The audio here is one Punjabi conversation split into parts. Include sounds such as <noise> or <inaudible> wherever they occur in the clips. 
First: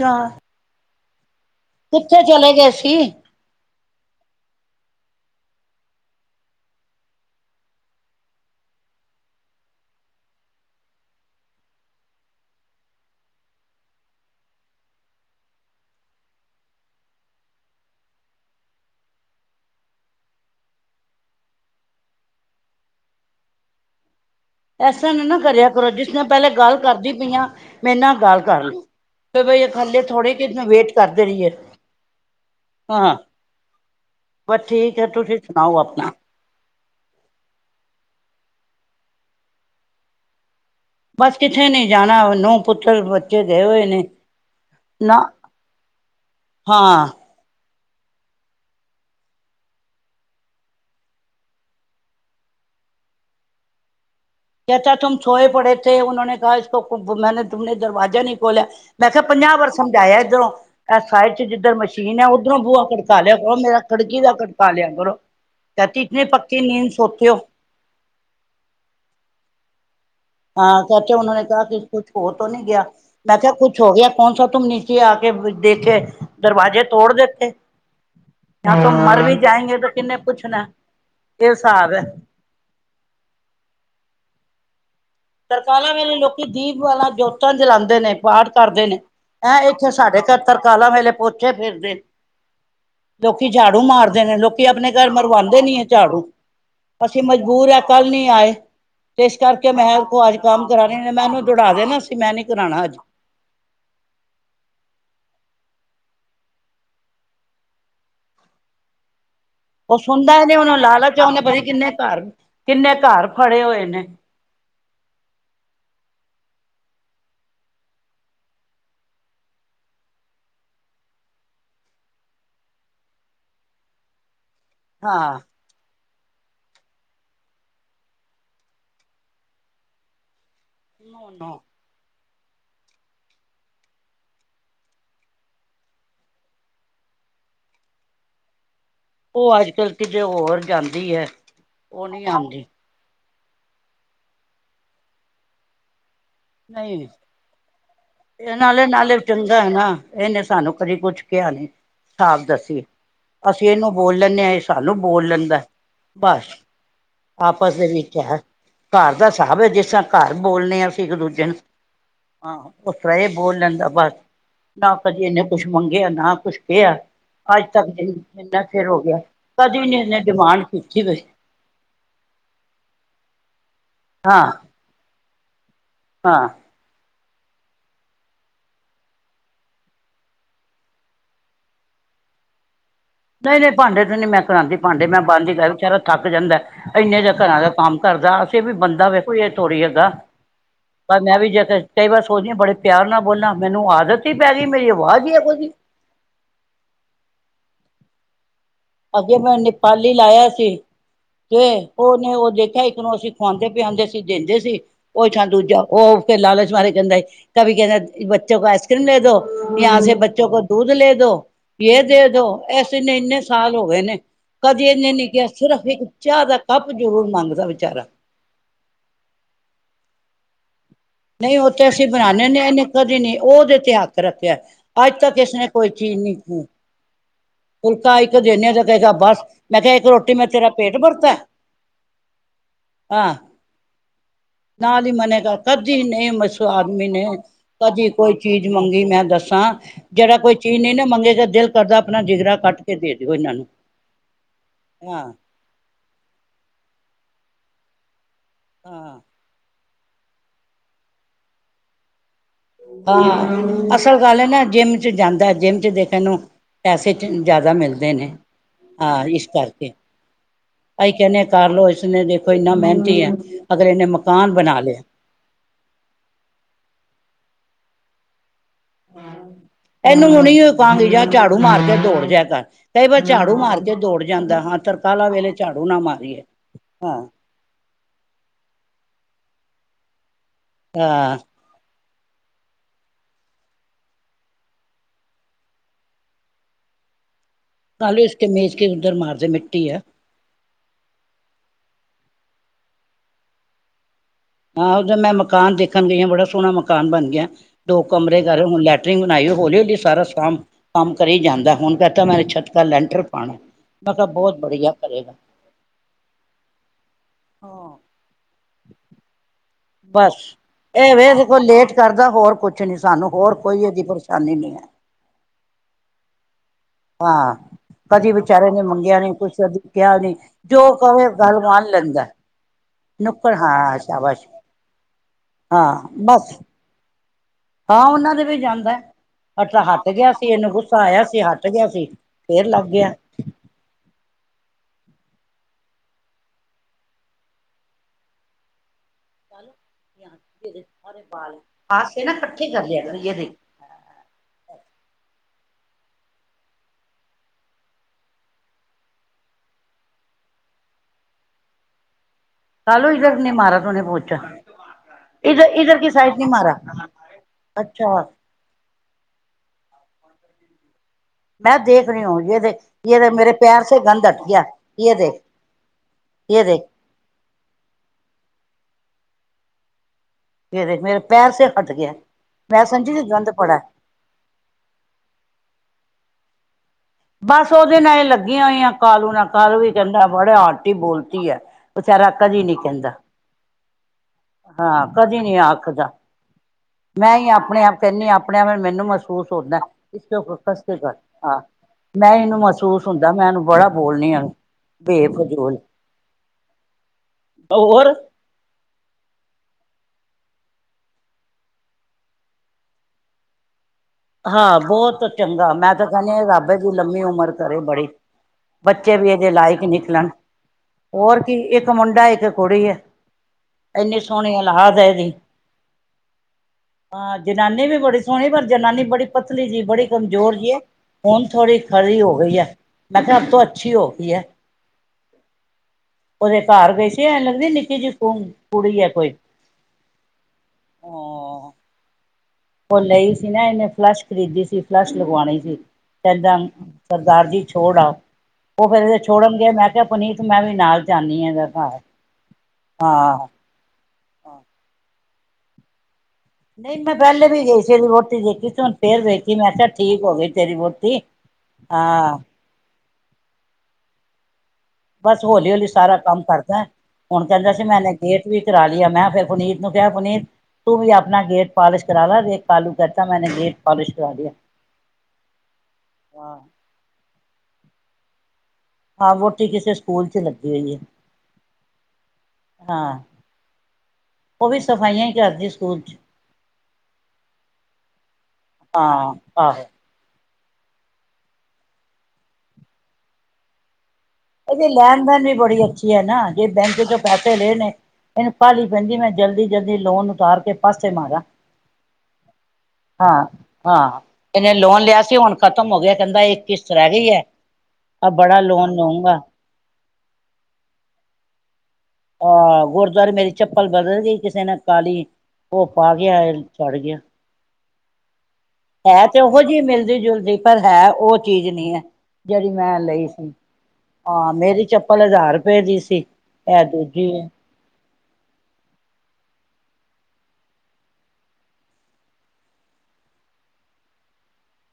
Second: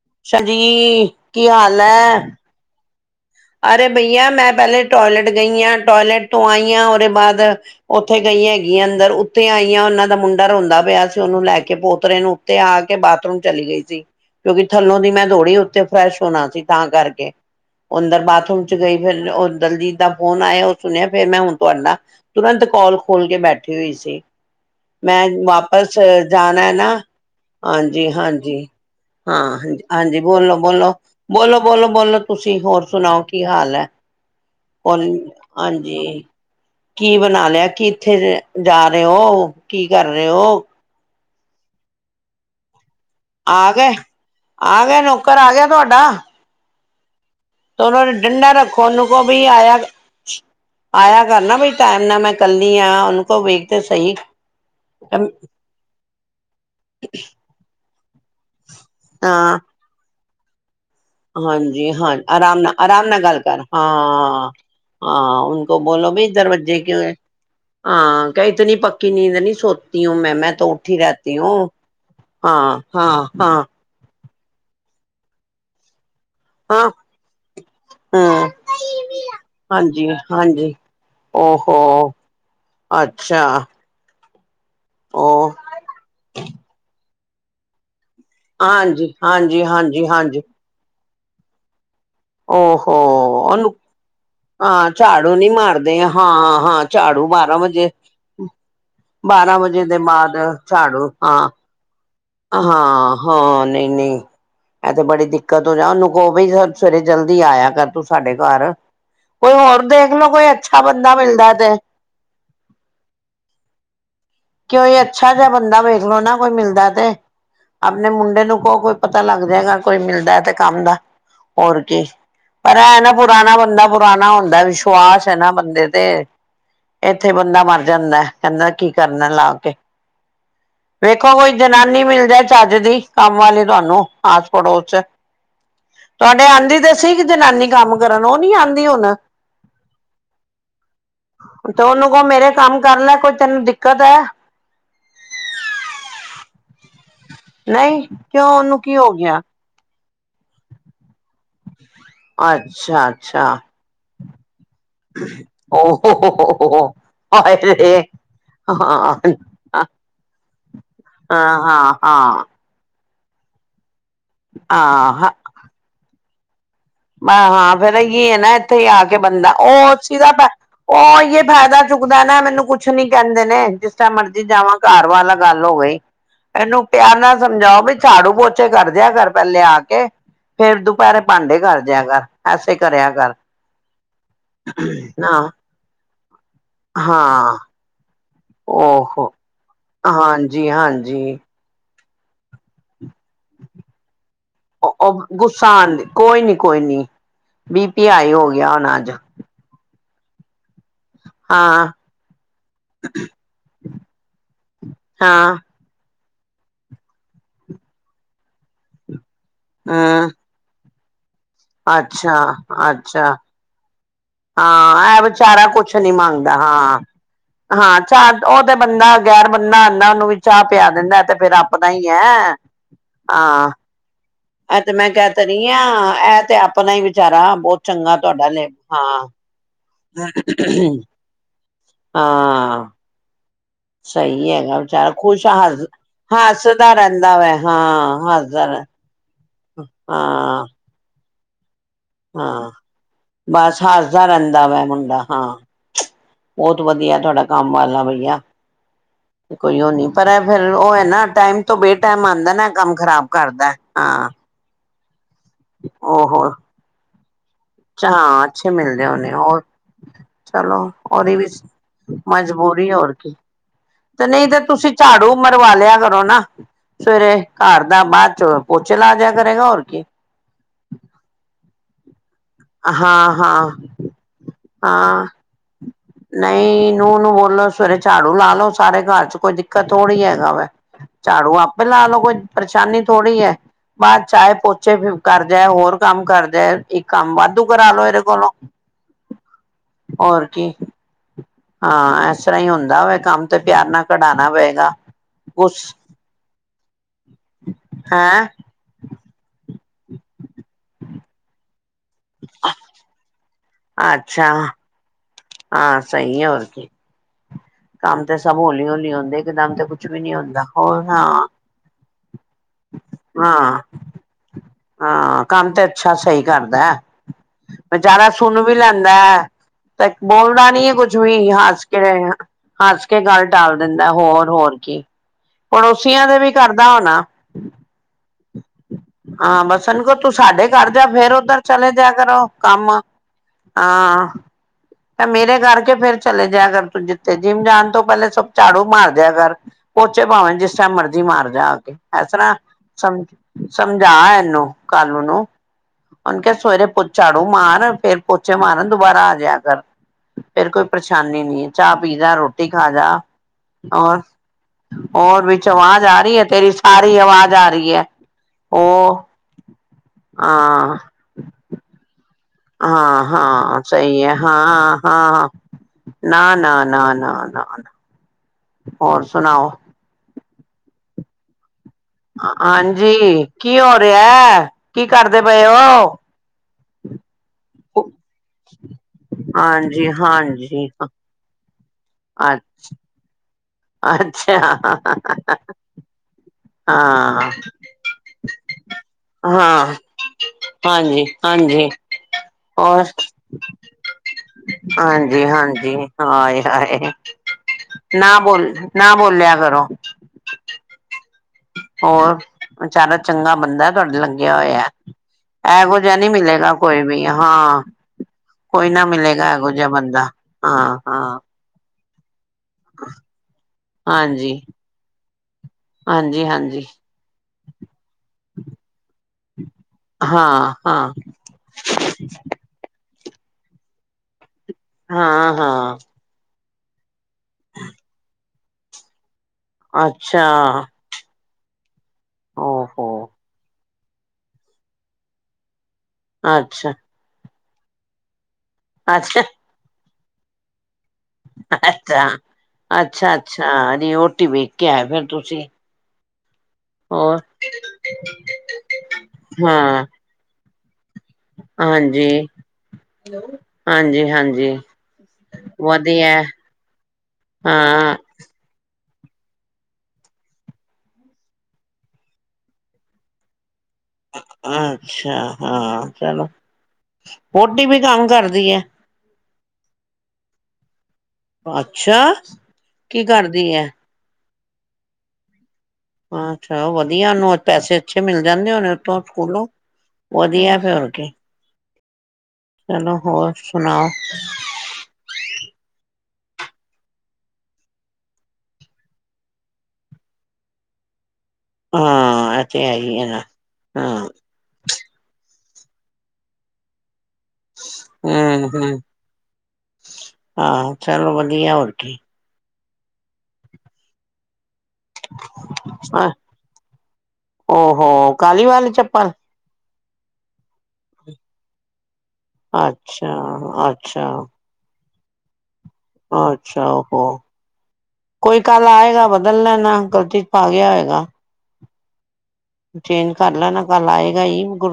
ਹਾਂ ਕਿੱਥੇ ਚਲੇ ਗਏ ਸੀ। ਅਰੇ ਬਈਆ ਮੈਂ ਪਹਿਲੇ ਟੋਇਲਟ ਗਈ ਹਾਂ, ਟੋਇਲਟ ਤੋਂ ਆਈ ਹਾਂ, ਉਹਦੇ ਬਾਅਦ ਉੱਥੇ ਗਈ ਹੈਗੀ ਆ ਅੰਦਰ ਉੱਥੇ ਆਈ ਹਾਂ ਉਹਨਾਂ ਦਾ ਮੁੰਡਾ ਰੋਂਦਾ ਪਿਆ ਸੀ, ਉਹਨੂੰ ਲੈ ਕੇ ਪੋਤਰੇ ਨੂੰ ਉੱਥੇ ਆ ਕੇ ਬਾਥਰੂਮ ਚਲੀ ਗਈ ਸੀ, ਕਿਉਂਕਿ ਥੱਲੋਂ ਦੀ ਮੈਂ ਦੌੜੀ ਉੱਥੇ ਫਰੈਸ਼ ਹੋਣਾ ਸੀ ਤਾਂ ਕਰਕੇ ਅੰਦਰ ਬਾਥਰੂਮ ਚ ਗਈ ਫਿਰ ਉਹ ਦਲਜੀਤ ਦਾ ਫੋਨ ਆਇਆ ਉਹ ਸੁਣਿਆ, ਫੇਰ ਮੈਂ ਹੁਣ ਤੁਹਾਡਾ ਤੁਰੰਤ ਕਾਲ ਖੋਲ ਕੇ ਬੈਠੀ ਹੋਈ ਸੀ। ਇਸ ਤਰ੍ਹਾਂ ਮੈਂ ਨਾ ਕਰਿਆ ਕਰੋ ਵਾਪਿਸ ਜਿਸਨੇ ਪਹਿਲੇ ਜਾਣਾ ਗੱਲ ਨਾ, ਕਰਦੀ ਪਈਆਂ ਮੇਰੇ ਹਾਂਜੀ ਨਾਲ ਗੱਲ ਕਰ ਹਾਂਜੀ, ਲਓ ਤੇ ਹਾਂ ਬਈ ਥੱਲੇ ਹਾਂਜੀ ਥੋੜੇ ਕਿ ਬੋਲੋ ਵੇਟ ਬੋਲੋ ਕਰਦੇ ਰਹੀਏ ਬੋਲੋ ਬੋਲੋ ਬੋਲੋ ਤੁਸੀਂ ਹੋਰ ਹਾਂ ਸੁਣਾਓ ਕੀ ਹਾਲ ਹੈ? ਬਸ ਠੀਕ ਹੈ ਤੁਸੀਂ ਸੁਣਾਓ ਆਪਣਾ ਹਾਂਜੀ ਕੀ ਬਣਾ ਲਿਆ ਕੀ ਇੱਥੇ? ਜਾ ਰਹੇ ਹੋ ਕੀ ਕਰ ਰਹੇ ਹੋ? ਬਸ ਕਿੱਥੇ ਨੀ ਜਾਣਾ ਨੂੰ ਪੁੱਤ ਆਗਿਆ ਨਾ ਨੌਕਰ ਆ ਗਿਆ ਤੁਹਾਡਾ? ਹਾਂ, ਤੇ ਉਹ ਨੇ ਡੰਡਾ ਰੱਖੋ, ਉਹਨੂੰ ਕਹੌ, ਆਇਆ ਕਰਨਾ ਬਈ ਟਾਈਮ ਨਾਲ ਮੈਂ ਕੱਲੀ ਆ ਉਹਨੂੰ ਕੋਲ ਵੇਖ ਕੇ ਸਹੀ ਜਦ ਤਾ ਤੁਮ ਸੋਏ ਪੜੇ ਥੇ ਉਹਨੋ ਨੇ, <unintelligible> ਮੈਂਨੇ ਤੂਮੇ, ਦਰਵਾਜ਼ਾ ਨਹੀਂ ਖੋਲਿਆ। ਮੈਂ ਕਿਹਾ, ਪੰਜਾਹ ਹਾਂ ਵਾਰ ਸਮਝਾਇਆ। <unintelligible> ਚ ਜਿੱਧਰ ਹਾਂਜੀ ਹਾਂ ਮਸ਼ੀਨ ਹੈ ਉੱਧਰੋਂ ਆਰਾਮ ਨਾਲ, ਬੂਆ ਆਰਾਮ ਖੜਕਾ ਨਾਲ ਲਿਆ ਗੱਲ ਕਰੋ ਕਰ, ਮੇਰਾ ਖਿੜਕੀ ਦਾ ਖੜਕਾ ਲਿਆ ਕਰੋ ਹਾਂ-ਹਾਂ ਉਨਕੋ ਕਹਤੀ ਬੋਲੋ ਇਤਨੀ ਬਈ ਪੱਕੀ ਦਰਵਾਜੇ ਨੀਂਦ ਕਿਉਂ ਸੋਤੇ ਹੋ ਹਾਂ ਕ ਇਤਨੀ ਪੱਕੀ ਨੀਂਦ ਨਹੀਂ ਛੋਟ ਹਾਂ ਕਚ ਉਹਨਾਂ ਨੇ ਕਿਹਾ ਕਿ ਕੁਛ ਹੋਰ ਤੋਂ ਨੀ ਗਿਆ ਮੈਂ ਕਿਹਾ ਕੁੱਛ ਹੋ ਗਿਆ। ਕੌਣਸਾ ਤੁਮ ਨੀਚੇ ਆ ਕੇ ਦੇਖੇ। ਦਰਵਾਜੇ ਤੋੜ ਦਿੱਤੇ, ਯਹਾ ਤੌ ਮਰ ਵੀ ਜਾਏਗੇ ਤਾਂ ਕਿੰਨੇ ਪੁੱਛਣਾ ਇਹ ਹਿਸਾਬ ਹੈ। ਤਰਕਾਲਾਂ ਵੇਲੇ ਲੋਕੀ ਦੀਪ ਵਾਲਾ ਜੋਤ ਤਾਂ ਜਲਾਦੇ ਨੇ ਪਾਠ ਕਰਦੇ ਨੇ ਹਾਂਜੀ ਹੈ ਐਂ ਹਾਂਜੀ ਏਥੇ ਹਾਂਜੀ ਸਾਡੇ ਘਰ ਤਰਕਾਲਾ ਵੇਲੇ ਉੱਥੇ ਫਿਰਦੇ ਔ ਹੋ ਲੋਕੀ ਉਹਨੂੰ ਝਾੜੂ ਮਾਰਦੇ ਨੇ ਲੋਕੀ ਹਾਂ ਆਪਣੇ ਘਰ ਝਾੜੂ ਨੀ ਮਰਵਾਉਂਦੇ ਹੈ ਮਾਰਦੇ ਝਾੜੂ ਹਾਂ-ਹਾਂ ਅਸੀਂ ਝਾੜੂ ਬਾਰਾਂ ਮਜਬੂਰ ਹੈ ਵਜੇ ਕੱਲ ਨਹੀਂ ਆਏ ਤੇ ਇਸ ਬਾਰਾਂ ਕਰਕੇ ਵਜੇ ਦੇ ਮੈਂ ਕੋ ਬਾਅਦ ਅੱਜ ਕੰਮ ਕਰਾਣੀ ਨੇ ਮੈਂ ਇਹਨੂੰ ਦੌੜਾ ਦੇਣਾ ਸੀ ਮੈਂ ਨੀ ਕਰਾਣਾ ਅੱਜ ਹਾਂ-ਹਾਂ ਨਈ-ਨਈ ਇਹ ਤੇ ਬੜੀ ਦਿੱਕਤ <unintelligible> ਜਾ ਉਹਨੂੰ ਕਹੋ ਬਈ ਸਵੇਰੇ ਜਲਦੀ ਆਇਆ ਕਰ ਤੂੰ ਸਾਡੇ ਘਰ ਕੋਈ ਹੋਰ ਔ ਦੇਖ ਲੋ ਸੁਣਦਾ ਈ ਕੋਈ ਨੀ ਉਹਨੂੰ ਅੱਛਾ ਬੰਦਾ ਲਾਲਚ ਓਹਨੇ ਮਿਲਦਾ ਪਤਾ ਨੀ ਤੇ ਕਿੰਨੇ ਘਰ ਕਿੰਨੇ ਘਰ ਫੜੇ ਹੋਏ ਨੇ। ਕੋਈ ਅੱਛਾ ਜਿਹਾ ਬੰਦਾ ਵੇਖ ਲੋ ਨਾ ਕੋਈ ਮਿਲਦਾ ਤੇ ਆਪਣੇ ਮੁੰਡੇ ਨੂੰ ਕੋ ਕੋਈ ਪਤਾ ਲੱਗ ਜਗ ਕੋਈ ਮਿਲਦਾ ਤੇ ਕੰਮ ਦਾ ਹੋਰ ਕੀ ਪਰ ਐ ਨਾ ਪੁਰਾਣਾ ਬੰਦਾ ਪੁਰਾਣਾ ਹੁੰਦਾ ਵੀ ਵਿਸ਼ਵਾਸ ਐ ਹਾਂ ਨਾ ਬੰਦੇ ਤੇ ਇੱਥੇ ਬੰਦਾ ਮਰ ਜਾਂਦਾ ਕਹਿੰਦਾ ਕੀ ਕਰਨਾ ਲਾ ਕੇ। ਵੇਖੋ ਕੋਈ ਜਨਾ ਮਿਲਜੇ ਚੱਜ ਦੀ ਕੰਮ ਵਾਲੀ ਤੁਹਾਨੂੰ ਆਸ ਪੜੋਸ ਚ ਤੁਹਾਡੇ ਆਦੀ ਤੇ ਸੀ ਜਨਾਨੀ ਕੰਮ ਕਰਨ ਔ ਨੀ ਆਉਂ ਉਹ ਅੱਜ ਕੱਲ੍ਹ ਕਿਤੇ ਹੋਰ ਜਾਂਦੀ ।ਐ ਤੇ ਓ ਉਹਨੂੰ ਕਹੋ ਨੀ ਮੇਰੇ ਆਂਉਦੀ। ਕੰਮ ਕਰ ਲੈ ਕੋਈ ਤੈਨੂੰ ਦਿੱਕਤ ਐ। ਨਈ-ਨਈ ਨਹੀਂ, ਕਿਉਂ ਉਹਨੂੰ ਕੀ ਹੋ ਗਿਆ? ਚੰਗਾ ਹੈ ਨਾ ਇਹਨੇ ਸਾਨੂੰ ਕਦੀ ਕੁੱਛ ਕਿਹਾ ਨੀ। ਅੱਛਾ-ਅੱਛਾ। ਲਨੇ ਆ <unintelligible> ਸਾਨੂੰ ਬੋਲ ਲੈਂਦਾ। ਬਸ, ਆਪਸ ਦੇ ਵਿੱਚ ਹੈ ਹਾਂ ।ਘਰ ਦਾ ਸਾਹਿਬ ਏ, ਜਿਸ ਤਰ ਘਰ ਬੋਲਨੇ ਆ ਹਾ-ਹਾਂ-ਹਾਂ, ਕਹੇ ਬੋਲ ਲੈਂਦਾ। ਬ ਨਾ ਕਦੇ ਇਨੇ ਕੁੱਛ ਮੰਗਿਆ ਨਾ ਕੁਛ ਕਿਹਾ ਹਾਂ- ਅੱਜ ਹਾਂ ਤੱਕ ਫੇਰ ਪਤਾ ਕਿ ਐ ਨਾ ਜਿੰਨਾ ਇੱਥੇ ਹੀ ਚਿਰ ਹੋ ਆ ਕੇ ਗਿਆ ਬੰਦਾ ਕਦੀ ਉਹ ਨੀ ਚੀਜ ਇਹਨੇ ਦਾ ਡਿਮਾਂਡ ਕੀਤੀ ਬਈ ਉਹ ਇ ਫਾਇਦਾ ਚੁੱਕਦਾ ਨਾ ਮੈਨੂੰ ਕੁੱਛ ਨੀ ਕਹਿੰਦੇ ਨੇ ਜਦ ਮਰਜ਼ੀ ਹਾਂ ਜਾਵਾਂ ਘਰ ਵ <unintelligible> ਗੱਲ ਹੋ ਗਈ। ਹਾਂ ਇਹਨੂੰ ਪਿਆਰ ਨਾਲ ਸਮਝਾਓ ਵੀ ਝਾੜੂ- ਪੋਚੇ ਕਰਦਿਆ ਘਰ ਪਹਿਲੇ ਆ ਕੇ ਫੇਰ ਦੁਪਹਿਰੇ ਭਾਂਡੇ ਕਰ ਦਿਆਂਗਾ ।ਐਸੇ ਕਰਿਆ ਕਰ ਨਹੀਂ, ਨਹੀਂ ਭਾਂਡੇ ਤੇ ਨੀ ਮੈਂ ਕਰਾਉਂਦੀ ਭਾਂਡੇ ਮੈਂ ਨਾ ਬੰਦ ਗ ਵਿਚਾਰਾ ਥੱਕ ਜਾਂਦਾ। ਇੰਨੇ ਜਿ ਹਾਂ ਘਰਾਂ ਦਾ ਕੰਮ ਕਰਦਾ ਅਸੀਂ ਵੀ ਬੰਦਾ ਓਹੋ ਵੇਖੋ ਇਹ ਥੋੜੀ ਹੈਗਾ। ਹਾਂਜੀ ਪਰ ਹਾਂਜੀ ਮੈਂ ਵੀ ਜੇ ਤੇ ਕਈ ਵਾਰ ਸੋਚਦੇ ਬੜੇ ਪਿਆਰ ਨਾਲ ਬੋਲਾਂ ਮੈਨੂੰ ਆਦਤ ਹੀ ਪੈ ਗਈ ਮੇਰੀ ਓ ਆਵਾਜ਼ ਹੀ ਇਹੋ ਜਿਹੀ ਗੁੱਸਾ ਨ ਕੋਈ ਨੀ ਕੋਈ ਨੀ ਵੀ ਪੈ ਆਏ ਹੋ ਨ ਅੱਗੇ ਮੈਂ ਨੇਪਾਲੀ ਲਾਇਆ ਸੀ। ਤੇ ਹਾਂ ਉਹਨੇ ਉਹ ਦੇਖਿਆ ਇੱਕ ਨੂੰ ਅਸੀਂ ਖਵਾਂਦੇ ਪਿਆਂਦੇ ਸੀ, ਦਿੰਦੇ ਸੀ। ਓਦੀ ਥਾਂ ਹਾਂ ਦੂਜਾ ਉਹ ਕੇ ਲਾਲਚ ਮਾਰੇ ਕਹਿੰਦਾ। ਇਹ ਬੱਚੇ ਕੋ ਆਈਸ ਕਰ੍ਰੀਮ ਲੈ ਦੋ ਯਾ ਸ ਹਮ ਬੱਚੋ ਕੋ ਦੂਧ ਲੈ ਲੈਦੋ। ਯੇ ਦੇ ਅੱਛਾ ਦੋ ।ਐਸੇ ਅੱਛਾ ਇੰਨੇ ਪਾਗਲ ਹੋ ਗਏ ਨੇ ਹਾਂ, ਇਹ ਵਿਚਾਰਾ ਕੁਛ ਨੀ ਚਾਹ ਮੰਗਦਾ। ਦਾ ਕੱਪ ਹਾਂ, ਜ਼ਰੂਰ ਮੰਗਦਾ ਹਾਂ ਵਿਚਾਰਾ ਚਾਰ ਉਹ ਤੇ ਬੰਦਾ ਗੈਰ ਬੰਦਾ ਆਉਂਦਾ। ਉਹਨੂੰ ਵੀ ਚਾਹ ਪਿਆ ਦਿੰਦਾ ਤੇ ਫੇਰ ਨਹੀਂ, ਉਹ ਤੇ ਆਪਣਾ ਹੀ ਅਸੀਂ ਹੈ ਬਣਾਉਦੇ ਹੁੰਦੇ ਇਨੇ ਕਦੇ ਨਹੀਂ ਉਹਦੇ ਤੇ ਹੱਦ ਆਹ ਤੇ ਮੈਂ ਕਹਿ ਤਾਂ ਰਹੀ ਹਾਂ ਨਹੀਂ ਇਹ ਤੇ ਖੀ। ਆਪਣਾ ਹੀ ਵਿਚਾਰਾ ਬਹੁਤ ਚੰਗਾ ਫੁਲਕਾ ਇੱਕ ਤੁਹਾਡਾ ਤੇ ਦਿੰਦੇ ਤਾਂ ਕਹੇਗਾ ਹਾਂ, ਬਸ ਮੈਂ ਕਿਹਾ ਇੱਕ ਰੋਟੀ ਮੈਂ ਤੇਰਾ ਪੇਟ ਭਰਤਾ ਹਾਂ ਹਾਂ ਸਹੀ ਹੈਗਾ ਨਾਲ ਹੀ ਵਿਚਾਰਾ ਖੁਸ਼ ਮਨੇਗਾ ਆ ਕਦੀ ਨਹੀਂ ਏਸ ਆਦਮੀ ਨੇ ਕਦੀ ਹਾਂ ਕੋਈ ਹੱਸਦਾ ਚੀਜ਼ ਮੰਗੀ ਮੈਂ ਦੱਸ ਹਾਂ ਜਿਹੜਾ ਕੋਈ ਹਾਂ ਚੀਜ਼ ਨਹੀਂ ਨਾ ਮੰਗੇਗਾ ਦਿਲ ਕਰਦਾ ਆਪਣਾ ਜਿਗਰਾ ਹਾਂ ਕੱਟ ਕੇ ਦੇ ਦਿਓ ਇਹਨਾਂ ਨੂੰ ਬਸ ਹੱਸਦਾ ਰਹਿੰਦਾ ਵੈਂ ਮੁੰਡਾ ਹਾਂ, ਬਹੁਤ ਵਧੀਆ ਤੁਹਾਡਾ ਕੰਮ ਵਾਲਾ ਬਈਆ ਹਾਂ ਤੇ ਕੋਈ ਉਹ ਨਹੀਂ ਪਰ ਐ ਫੇਰ ਉਹ ਹੈ ਨਾ ਟਾਈਮ ਤੋਂ ਬੇ ਟਾਈਮ ਆਂਦਾ। ਆਹ ਅਸਲ ਗੱਲ ਹੈ ਨਾ ਜਿੰਮ ਚ ਜਾਂਦਾ। ਜਿੰਮ ਚ ਬੇਟੇ ਨੂੰ ਉਹੋ ਪੈਸੇ <inaudible> ਮਿਲਦੇ ਨੇ ਹਾਂ ਅੱਛੇ ਮਿਲਦੇ ਹਾਂ ਹੋਣੇ ਇਸ ਉਹ ਕਰਕੇ ਚਲੋ ਅਸੀਂ ਉਹਦੀ ਕਹਿੰਦੇ ਵੀ ਕਰ ਲਓ ਇਸਨੇ ਦੇਖੋ ਇੰਨਾ ਮਜਬੂਰੀ ਹੋਰ ਮਿਹਨਤੀ ਹੈ ਕੀ, ਅਗਰ ਇਹਨੇ ਤੇ ਨਹੀਂ ਮਕਾਨ ਤੇ ਬਣਾ ਤੁਸੀਂ ਲਿਆ ਝਾੜੂ ਮਰਵਾ ਲਿਆ ਕਰੋ ਨਾ ਸਵੇਰੇ ਘਰ ਦਾ ਬਾਅਦ ਚੋਂ ਇਹਨੂੰ ਹੁਣ ਇਹੋ ਕਹਾਂਗੀ ਜਾ ਝਾੜੂ ਮਾਰ ਕੇ ਜਾ ਦੌੜ ਜਾ ਕਈ ਵਾਰ ਹਾਂ ਝਾੜੂ ਹਾਂ ਮਾਰ ਕੇ ਦੌੜ ਜਾਂਦਾ ਹਾਂ ਤਰਕਾਲਾ ਵੇਲੇ ਝਾੜੂ ਨਾ ਮਾਰੀਏ ਨਹੀਂ ਨੂੰਹ ਹਾਂ ਨੂੰ ਬੋਲੋ ਸਵੇਰੇ ਝਾੜੂ ਲਾ ਲੋੋ ਸਾਰੇ ਘਰ ਚ ਕੋਈ ਕ ਤੋੜੀ ਐ। ਹਾਂ ਝਾੜੂ ਆਪੇ ਲਾ ਲਓ। ਕੋਈ ਪਰੇਸ਼ਾਨੀ ਥੋੜੀ ਐ ਬਾਅਦ ਚਾਹੇ ਪੋਚੇ ਕਰ ਜਾ ਹੋਰ ਕੰਮ ਕਰ ਜਾ ਇੱਕ ਕੰਮ ਵਾਧੂ ਕਰਾ ਲੋ ਕੱਲ ਇਹਦੇ ਇਸ ਕੇ ਕੋਲੋਂ ਮੇਜ਼ ਕੇ ਉੱਧਰ ਮਾਰਦੇ ਮਿੱਟੀ ਐ ਹੋਰ ਕੀ ਹਾਂ ਇਸ ਤਰ੍ਹਾਂ ਹੀ ਹੁੰਦਾ ਵਾ ਕੰਮ ਤੇ ਪਿਆਰ ਨਾਲ ਕਢਾਣਾ ਪਏਗਾ ਹਾਂ ਉਧਰ ਮੈਂ ਮਕਾਨ ਕੁਛ ਦੇਖਣ ਗਈ ਹਾਂ, ਬੜਾ ਸੋਹਣਾ ਮਕਾਨ ਬਣ ਗਿਆ ਦੋ ਕਮਰੇ ਹੈਂ ਕਰ ਹੁਣ ਲੈਟਰਿੰਨ ਬਣਾਈ ਹੋਈ ਹੌਲੀ- ਹੌਲੀ ਸਾਰਾ ਸਵਾਮ ਕੰਮ ਕਰੀ ਜਾਂਦਾ ਹੁਣ ਕਹਿਤਾ ਮੈਂਨੇ ਛਤ ਕਾ ਲੈਂਟਰ ਪਾਣਾ ਮੈਂ ਕਿਹਾ ਅੱਛਾ ਬਹੁਤ ਵਡੀਆ ਕਰੇਗਾ। ਹਾਂ ਸਹੀ ਹੈ ਹੋਰ ਕੀ ਦਮ ਤੇ ਕੁਛ ਵੀ ਨਹੀਂ ਬਸ ਹੁੰਦਾ, ਹੋਰ ਇਹ ਵੇ ਹਾਂ ਦੇਖੋ ਲੇਟ ਕਰਦਾ ਹੋਰ ਕੁਛ ਨੀ ਸਾਨੂੰ ਹੋਰ ਹਾਂ ਕੋਈ ਇਹਦੀ ਪਰੇਸ਼ਾਨੀ ਨਹੀਂ। ਹੈ ਹਾਂ ਕੰਮ ਤੇ ਅੱਛਾ ਸਹੀ ਕਰਦਾ ਹਾਂ ਵਿਚਾਰਾ ਕਦੀ ਸੁਣ ਵਿਚਾਰੇ ਵੀ ਨੇ ਲੈਂਦਾ ਮੰਗਿਆ ਨੀ ਕੁਛ ਕਦੀ ਤੇ ਕਿਹਾ ਨੀ ਬੋਲਦਾ ਜੋ ਨੀ ਹੈ ਕੁੱਛ ਕਵੇ ਵੀ ਗੱਲ ਹੱਸ ਮੰਨ ਲੈਂਦਾ ਕੇ- ਹੱਸ ਕੇ ਗੱਲ ਨੁੱਕੜ ਟਾਲ ਹਾਂ ਦਿੰਦਾ, ਹੋਰ ਸ਼ਾਬਾਸ਼ ਹੋਰ ਹੋਰ ਕੀ, ਹਾਂ ਪੜੋਸੀਆਂ ਦੇ ਵੀ ਬਸ ਕਰਦਾ ਹੋਣਾ। ਹਾਂ ਉਹਨਾਂ ਦੇ ਵੀ ਜਾਂਦਾ ਹੈ। ਹਾਂ ਅੱਛਾ ਬਸਨ ਹਟ ਕੋ ਤੂੰ ਗਿਆ ਸੀ ਸਾਡੇ ਇਹਨੂੰ ਘਰ ਗੁੱਸਾ ਜਾ, ਆਇਆ ਫੇਰ ਸੀ ਉਧਰ ਹਟ ਗਿਆ ਚਲੇ ਸੀ ਜਾਏ ਕਰੋ ਫੇਰ ਲੱਗ ਕੰਮ ਗਿਆ। ਹਾਂ। ਤਾਂ ਮੇਰੇ ਕਰਕੇ ਫੇਰ ਚਲੇ ਜਾ ਕਰ, ਤੂੰ ਜਿੱਥੇ ਜਿਮ ਜਾਣ ਤੋਂ ਪਹਿਲੇ ਸਭ ਝਾੜੂ ਮਾਰ ਕਰ ਪੋਚੇ ਭਾਵੇਂ ਜਿਸ ਟਾਈਮ ਮਰਜ਼ੀ ਮਾਰ ਜਾ ਆ ਕੇ, ਇਸ ਤਰ੍ਹਾਂ ਸਮ ਸਮਝਾ ਇਹਨੂੰ ਕਾਲੂ ਨੂੰ। ਉਹਨੂੰ ਕਿਹ, ਸਵੇਰੇ ਝਾੜੂ ਮਾਰ ਫੇਰ ਪੋਛੇ ਮਾਰਨ ਦੁਬਾਰਾ ਆ ਜਾਇਆ ਕਰ। ਫਿਰ ਕੋਈ ਪਰੇਸ਼ਾਨੀ ਨਹੀਂ,, ਚਾਹ ਪੀ ਜਾ, ਰੋਟੀ ਰੋਟੀ ਖਾ ਜਾ, ਹੋਰ, ਹੋਰ ਵਿੱਚ ਆਵਾਜ਼ ਆ ਰਹੀ ਹੈ ਤੇਰੀ ਸਾਰੀ ਅਵਾਜ਼ ਆ ਰਹੀ ਹੈ । ਹਾਂ। ਮੈਂ ਦੇਖ ਰਹੀ ਹੂੰ। ਹਾਂ-ਹਾਂ ਸਹੀ ਹੈ। ਹਾਂ- ਹਾਂ। ਨਾ-ਨਾ, ਨਾ-ਨਾ, ਨਾ ਹੋਰ ਸੁਣਾਓ। <unintelligible> ਮੈਂ ਸਮਝੀ ਸੀ ਹਾਂਜੀ, ਗੰਦ ਕੀ ਪੜਾ ਹੋ ਰਿਹਾ? ਕੀ ਕਰਦੇ ਪਏ ਉ? ਸੋ ਉਹਦੇ ਨਾਲ ਲੱਗ ਹੋਈ ਆਂ, ਕਾਲੂ ਨਾਲ, ਕਾਲੂ ਵੀ ਹਾਂਜੀ ਕਹਿੰਦਾ ਬੜੇ ਹਾਂਜੀ ਆਂਟੀ ਬੋਲਤੀ ਏ। ਬਚਾਰਾ, ਅੱ ਕਦੀ ਨੀ ਕਹਿੰਦਾ। ਅੱਛਾ, ਹਾਂ ਹਹਹਹ ਕਦੀ ਨੀ ਆਖਦਾ ਮੈਂ ਈ ਆਪਣੇ ਆਪ ਕਹਿੰਨੀ, ਆਪਣੇ ਆਪ ਮੈਨੂੰ ਮਹਿਸੂਸ ਹੁੰਦਾ, ਹਾਂ ਇਸ ਹਾਂਜੀ ਹਾਂ ਹਾਂਜੀ ਮੈਂ ਇਹਨੂੰ ਹੋਰ ਮਹਿਸੂਸ ਹੁੰਦਾ, ਮੈਂ ਇਹਨੂੰ ਬੜਾ ਬੋਲਣੀ ਆ ਹਾਂਜੀ ਬੇਫਜੂਲ, ਹਾਂਜੀ ਹਾਏ ਹਾਏ ਹੋਰ ਨਾ ਬੋਲ ਨਾ ਬੋਲਿਆ ਕਰੋ। ਹੋਰ ਵਿਚਾਰਾ, ਚੰਗਾ ਬੰਦਾ ਤੁਹਾਡੇ ਲੱਗਿਆ ਹਾਂ ਹੋਇਆ ਬਹੁਤ ਚੰਗਾ, ਮੈਂ ਇਹੋ ਤਾਂ ਜਿਹਾ ਨਹੀਂ ਕਹਿੰਦੀ ਆ ਰੱਬ ਮਿਲੇਗਾ ਏਦੀ ਕੋਈ ਲੰਮੀ ਵੀ ਉਮਰ ਕਰੇ ਹਾਂ ਬੜੀ ਕੋਈ ਨਾ ਬੱਚੇ ਵੀ ਇਹਦੇ ਮਿਲੇਗਾ, ਇਹੋ ਲਾਇਕ ਜਿਹਾ ਬੰਦਾ, ਨਿਕਲਣ ਹਾਂ-ਹਾਂ। ਹੋਰ ਕੀ ਇੱਕ ਮੁੰਡਾ ਇੱਕ ਕੁੜੀ ਹੈ, ਇੰਨੀ ਹਾਂਜੀ ਸੋਹਣੀ ਔਲਾਦ ਐ ਇਹਦੀ ਹਾਂਜੀ ਹਾਂਜੀ ਹਾਂ, ਜਨਾਨੀ ਵੀ ਬੜੀ ਸੋਹਣੀ, ਪਰ ਜਨਾਨੀ ਬੜੀ ਪ ਲੀ ਜੀ ਬੜੀ ਕਮਜ਼ੋਰ ਜੀ ਹਾਂ ਏ, ਹਾਂ ਹੁਣ ਥੋੜੀ ਖਰੀ ਹੋ ਗਈ ਹੈ। ਮੈਂ ਕਿਹਾ, ਅਭ ਤੋਂ ਅੱਛੀ ਹੋ ਗਈ ਹੈ। ਹਾਂ -ਹਾਂ। ਉਹਦੇ ਘਰ ਗਏ ਸੀ। ਤੇ ਐ ਲੱਗਦੇ ਨਿੱਕੇ ਜਿ <unintelligible> ਕੁੜੀ ਹੈ ਕੋਈ। ਅੱਛਾ। ਉਹ ਓਹੋ ਲਈ ਸੀ ਨਾ, ਇਹਨੇ ਫਲੱਸ਼ ਖਰੀਦੀ ਸੀ, ਫਲੱਸ਼ ਲਗਵਾਉਣੀ ਸੀ। <unintelligible> ਸਰਦਾ, ਅੱਛਾ ਸਰਦਾਰ ਜੀ <unintelligible> ਉਹ ਫੇਰ ਇਹਦੇ ਅੱਛਾ ਛੋੜਣਗੇ ਮੈਂ ਪਨੀਤ ਮੈਂ ਵੀ ਨਾਲ ਜਾਣੀ ਆ ਗਾ ਘਰ, ਹਾਂ ਅੱਛਾ-ਅੱਛਾ, ਟੀ ਵੇਖ ਕੇ ਆਇਆ ਫਿਰ, ਤੁਸੀਂ, ਨਹੀਂ ਮੈਂ ਹੋਰ ਪਹਿਲੇ ਵੀ ਗਈ ਸੀ ਇਹਦੀ ਵਹੁਟੀ ਦੇਖੀ ਸੀ ਹੁਣ ਫੇਰ ਵੇਖੀ ਮੈਂ ਕਿਹਾ ਹਾਂ ਠੀਕ ਹੋ ਗਈ। ਤੇਰੀ ਵੋਟੀ, ਹਾਂਜੀ, ਹਾਂਜੀ-ਹਾਂਜੀ, ਬਸ ਹੌਲੀ-ਹੌਲੀ ਸਾਰਾ ਕੰਮ ਕਰਦਾ ਹੁਣ ਕਹਿੰਦਾ ਸੀ ਮੈਂਨੇ ਹਾਂ ਗੇਟ ਵੀ ਕਰਾ ਲ ਮੈਂ ਫਿਰ ਪੁਨੀਤ ਨੂੰ ਕਿਹਾ ਪੁਨੀਤ ਤੂੰ ਵੀ ਆਪਣਾ ਗੇਟ ਪਾਲਿਸ਼ ਕਰਾ ਲਾ ਦੇਖ ਕਾਲੂ ਕੈਤਾ ਮੈਂਨੇ ਗੇਟ ਪਾਲਿਸ਼ ਕਰਾ ਲਿਆ ਅੱਛਾ, ਹਾਂ ਚਲੋ ਹਾਂ ਵੋਟੀ ਵੀ <unintelligible> ਵੋਟੀ ਕਿਸੇ ਸਕੂਲ ਚ ਲੱਗੀ ਹੋਈ ਏ? ਅੱਛਾ, ਕੀ ਕਰਦੀ ਐ? ਉਹ ਵੀ ਸਫਾਈਆਂ ਹੀ ਕਰਦੀ, ਸਕੂਲ ਚ ਅੱਛਾ, ਉਹ ਵਧੀਆ ਉਹਨੂੰ ਪੈਸੇ ਅੱਛੇ ਮਿਲ ਜਾਂਦੇ ਹੋਣੇ ਹਾਂ ਉੱਥੋਂ ਸਕੂਲੋਂ? ਆਹੋ ਵਧੀਆ ਫੇਰ ਹੋਰ ਕੀ, ਚੱਲੋ ਹੋਰ ਸੁਣਾਓ? ਇਹਦੀ ਲੈਣ ਦੇਣ ਵੀ ਬੜੀ ਅੱਛੀ ਹੈ ਨਾ ਜੇ ਬੈਂਕ ਚੋਂ ਪੈਸੇ ਲਏ ਨੇ ਇਹਨੂੰ ਕਾਹਲੀ ਪੈਂਦੀ ਮੈਂ ਜਲਦੀ ਜਲਦੀ ਲੋਨ ਉਤਾਰ ਕੇ ਪਾਸੇ ਮਾਰਾ ਹਾਂ ਇਹ ਤੇ ਹੈ ਹੀ ਹੈ ਨਾ ਹਾਂ, ਇਹਨੇ ਲੋਨ ਲਿਆ ਸੀ ਹੁਣ ਖ਼ਤਮ ਹੋ ਗਿਆ ਕਹਿੰਦਾ ਇਕ ਕਿਸ਼ਤ ਰਹਿ ਗਈ ਹੈ। ਆ ਬੜਾ ਹਮ ਲੋਨ ਹਮ ਲਊਂਗਾ। ਹਾਂ ਚਲੋ ਵਧੀਆ ਹੋਰ, <unintelligible> ਅ ਗੁਰਦੁਆਰੇ ਮੇਰੀ ਚੱਪਲ ਬਦਲ ਗਈ ਕਿਸੇ ਨਾਲ ਕਾਹਲੀ ਉਹ ਪਾ ਗਿਆ ਚੜ ਗਿਆ। ਔਹੋ, ਹੈ ਤੇ ਉਹੋ ਜਿਹੀ ਮਿਲਦ ਮਲਦੀ ਜੁਲਦੀ ਪਰ ਹੈ ਉਹ ਚੀਜ਼ ਨਹੀਂ ਹੈ। ਜਿਹੜੀ ਮੈਂ ਲਈ ਅੱਛਾ ਸੀ ਅੱਛਾ ਆਹ ਮੇਰੀ ਚੱ ਦੀ ਸੀ ਅੱਛਾ ਇਹ ਓਹੋ ਦੂਜੀ ਏ ਕੋਈ ਕੱਲ ਆਏਗਾ ਬਦਲ ਗ਼ਲਤੀ ਚ ਪਾ ਗਿਆ ਹੋਏਗਾ ਚੇਂਜ ਕਰ ਲੈਣਾ ਕੱਲ ਆਏ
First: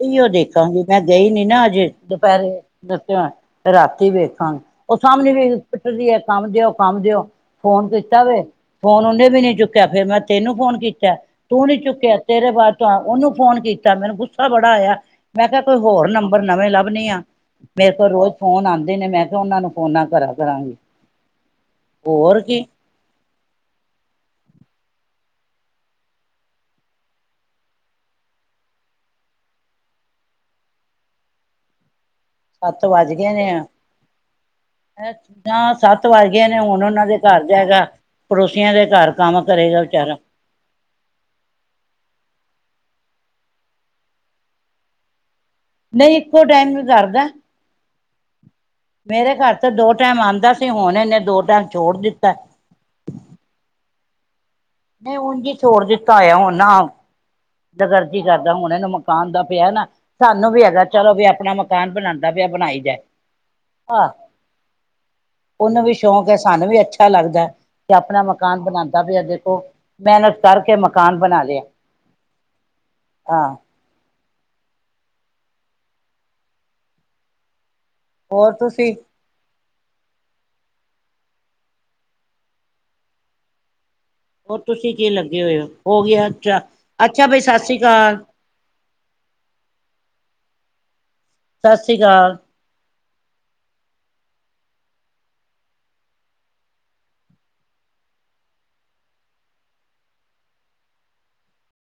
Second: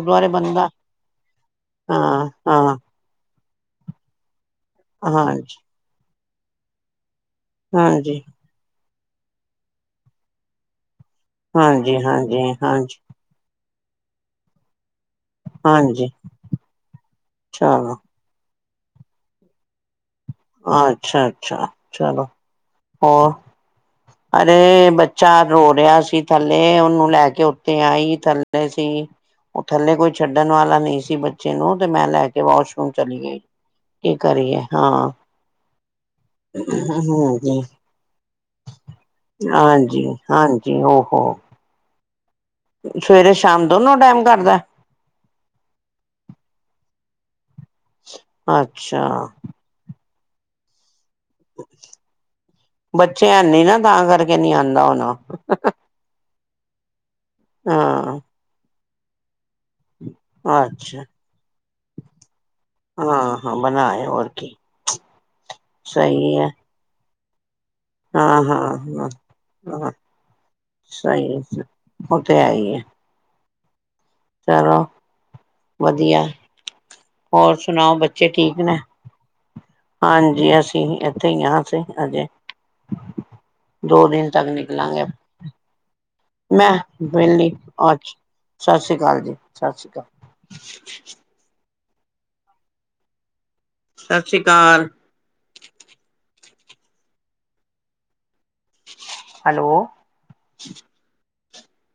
ਓਹੀਓਂ ਦੇਖਾਂਗੀ ਮੈਂ ਗਈ ਨੀ ਨਾ ਅੱਜ ਹਾਂ ਦੁਪਹਿਰੇ ਹਾਂ ਦੱਸਿਆ ਰਾਤੀ ਵੇਖਾਂਗੇ ਉਹ ਸਾਹਮਣੇ ਵੀ ਹਾਂਜੀ ਪਿਠਦੀ ਹੈ ਕੰਮ ਦਿਓ ਕੰਮ ਦਿਓ ਫੋਨ ਹਾਂਜੀ ਕੀਤਾ ਵੇ ਫੋਨ ਉਹਨੇ ਵੀ ਨੀ ਚੁੱਕਿਆ ਫਿਰ ਮੈਂ ਤੈਨੂੰ ਫੋਨ ਕੀ ਤੂੰ ਨੀ ਹਾਂਜੀ ਚੁੱਕਿਆ ਹਾਂਜੀ ਤੇਰੇ ਬਾਅਦ ਹਾਂਜੀ ਤਾਂ ਉਹਨੂੰ ਫੋਨ ਕੀਤਾ ਮੈਨੂੰ ਗੁੱਸਾ ਬੜਾ ਆਇਆ ਮੈਂ ਕਿਹਾ ਕੋਈ ਹਾਂਜੀ ਹੋਰ ਨੰਬਰ ਨਵੇਂ ਲੱਭਣੀ ਆ ਚਲੋ ਮੇਰੇ ਕੋਲ ਰੋਜ਼ ਫੋਨ ਆਉਂਦੇ ਨੇ ਮੈਂ ਕਿਹਾ ਉਹਨਾਂ ਨੂੰ ਫੋਨਾ ਕਰਾ ਕਰਾਂਗੀ ਅੱਛਾ - ਅੱਛਾ ਚਲੋ ਹੋਰ ਕੀ ਹੋਰ ਅਰੇ ਬੱਚਾ ਰੋ ਰਿਹਾ ਸੀ ਥੱਲੇ ਉਹਨੂੰ ਲੈ ਕੇ ਉੱਤੇ ਆਈ ਥੱਲੇ ਸੀ ਉਹ ਥੱਲੇ ਕੋਈ ਛੱਡਣ ਵਾਲਾ ਨਹੀਂ ਸੀ ਬੱਚੇ ਨੂੰ ਤੇ ਮੈਂ ਲੈ ਸੱਤ ਵਾਸ਼ਰੂਮ ਵੱਜ ਚਲੀ ਗਏ ਗਈ ਕੀ ਕਰੀਏ ਹਾਂ ਨਾ ਸੱਤ ਵੱਜ ਗਏ ਨੇ ਹੁਣ ਉਹਨਾਂ ਦੇ ਘਰ ਹਾਂਜੀ ਜਾਏਗਾ ਪੜੋਸੀਆਂ ਦੇ ਘਰ ਕੰਮ ਕਰੇਗਾ ਹਾਂਜੀ ਵਿਚਾਰਾ, ਹਾਂਜੀ ਓਹੋ ਸਵੇਰੇ ਸ਼ਾਮ ਦੋਨੋ ਟਾਈਮ ਕਰਦਾ। ਨਹੀਂ ਇੱਕੋ ਟਾਈਮ ਵੀ ਕਰਦਾ ਅੱਛਾ! ਮੇਰੇ ਘਰ ਤਾਂ ਦੋ ਟਾਈਮ ਆਉਂਦਾ ਸੀ ਹੋਣੇ, ਬੱਚੇ ਹੈ ਨੀ ਨਾ ਤਾਂ ਕਰਕੇ। ਨਹੀਂ ਆਉਂਦਾ ਹੋਣਾ ਨਹੀਂ ਹੁਣ ਜੀ ਛੋੜ ਦਿੱਤਾ ਆਇਆ ਹੁਣ ਨਾ ਦਗਰਜੀ ਹਾਂ ਕਰਦਾ ਹੁਣ ਇਹਨੂੰ ਪਾਣ ਦਾ ਪਿਆ ਨਾ ਸਾਨੂੰ ਵੀ ਹੈਗਾ ਅੱਛਾ ਚਲੋ, ਵੀ ਆਪਣਾ ਮਕਾਨ ਬਣਾਉਂਦਾ ਪਿਆ ਬਣਾਈ ਜਾਏ। ਹਾਂ ਹਾਂ ਬਣਾਏ ਆਹ ਹੋਰ ਕੀ ਉਹਨੂੰ ਵੀ ਸ਼ੌਕ ਹੈ ਸਾਨੂੰ ਵੀ ਅੱਛਾ, ਅੱਛਾ! ਲੱਗਦਾ ਤੇ ਆਪਣਾ ਹਾਂ ਮਕਾਨ ਹਾਂ ਬਣਾਉਦਾ ਪਿਆ ਦੇਖੋ ਹਾਂ ਹਾਂ ਮਿਹਨਤ ਕਰਕੇ ਮਕਾਨ ਸਹੀ ਬਣਾ ਲਿਆ। ਹੈ, ਉਹ ਤੇ ਹੈ ਹੀ ਏ ਹਾਂ। ਚਲੋ ਵਧੀਆ। ਹੋਰ। ਸੁਣਾਓ ਬੱਚੇ ਹੋਰ ਠੀਕ ਨੇ, ਤੁਸੀਂ ਹਾਂਜੀ ਅਸੀਂ ਇੱਥੇ ਹੀ ਆ ਸੀ, ਅਜੇ ਦੋ ਦਿਨ ਤੱਕ ਹੋਰ ਤੁਸੀਂ ਨਿਕਲਾਂਗੇ ਕੀ ਲੱਗੇ ਹੋਏ ਹੋ -ਹੋ ਗਿਆ ਅੱਛਾ ਮੈਂ ਅੱਛਾ ਬਈ ਵਿਹਲੀ ਸਤਿ ਸ੍ਰੀ ਅੱਜ ਅਕਾਲ ਸਤਿ ਸ੍ਰੀ ਅਕਾਲ ਜੀ ਸਤਿ ਸ਼੍ਰੀ ਅਕਾਲ ਸਤਿ ਸ਼੍ਰੀ ਅਕਾਲ। ਸਤਿ ਸ੍ਰੀ ਅਕਾਲ ਹੈਲੋ?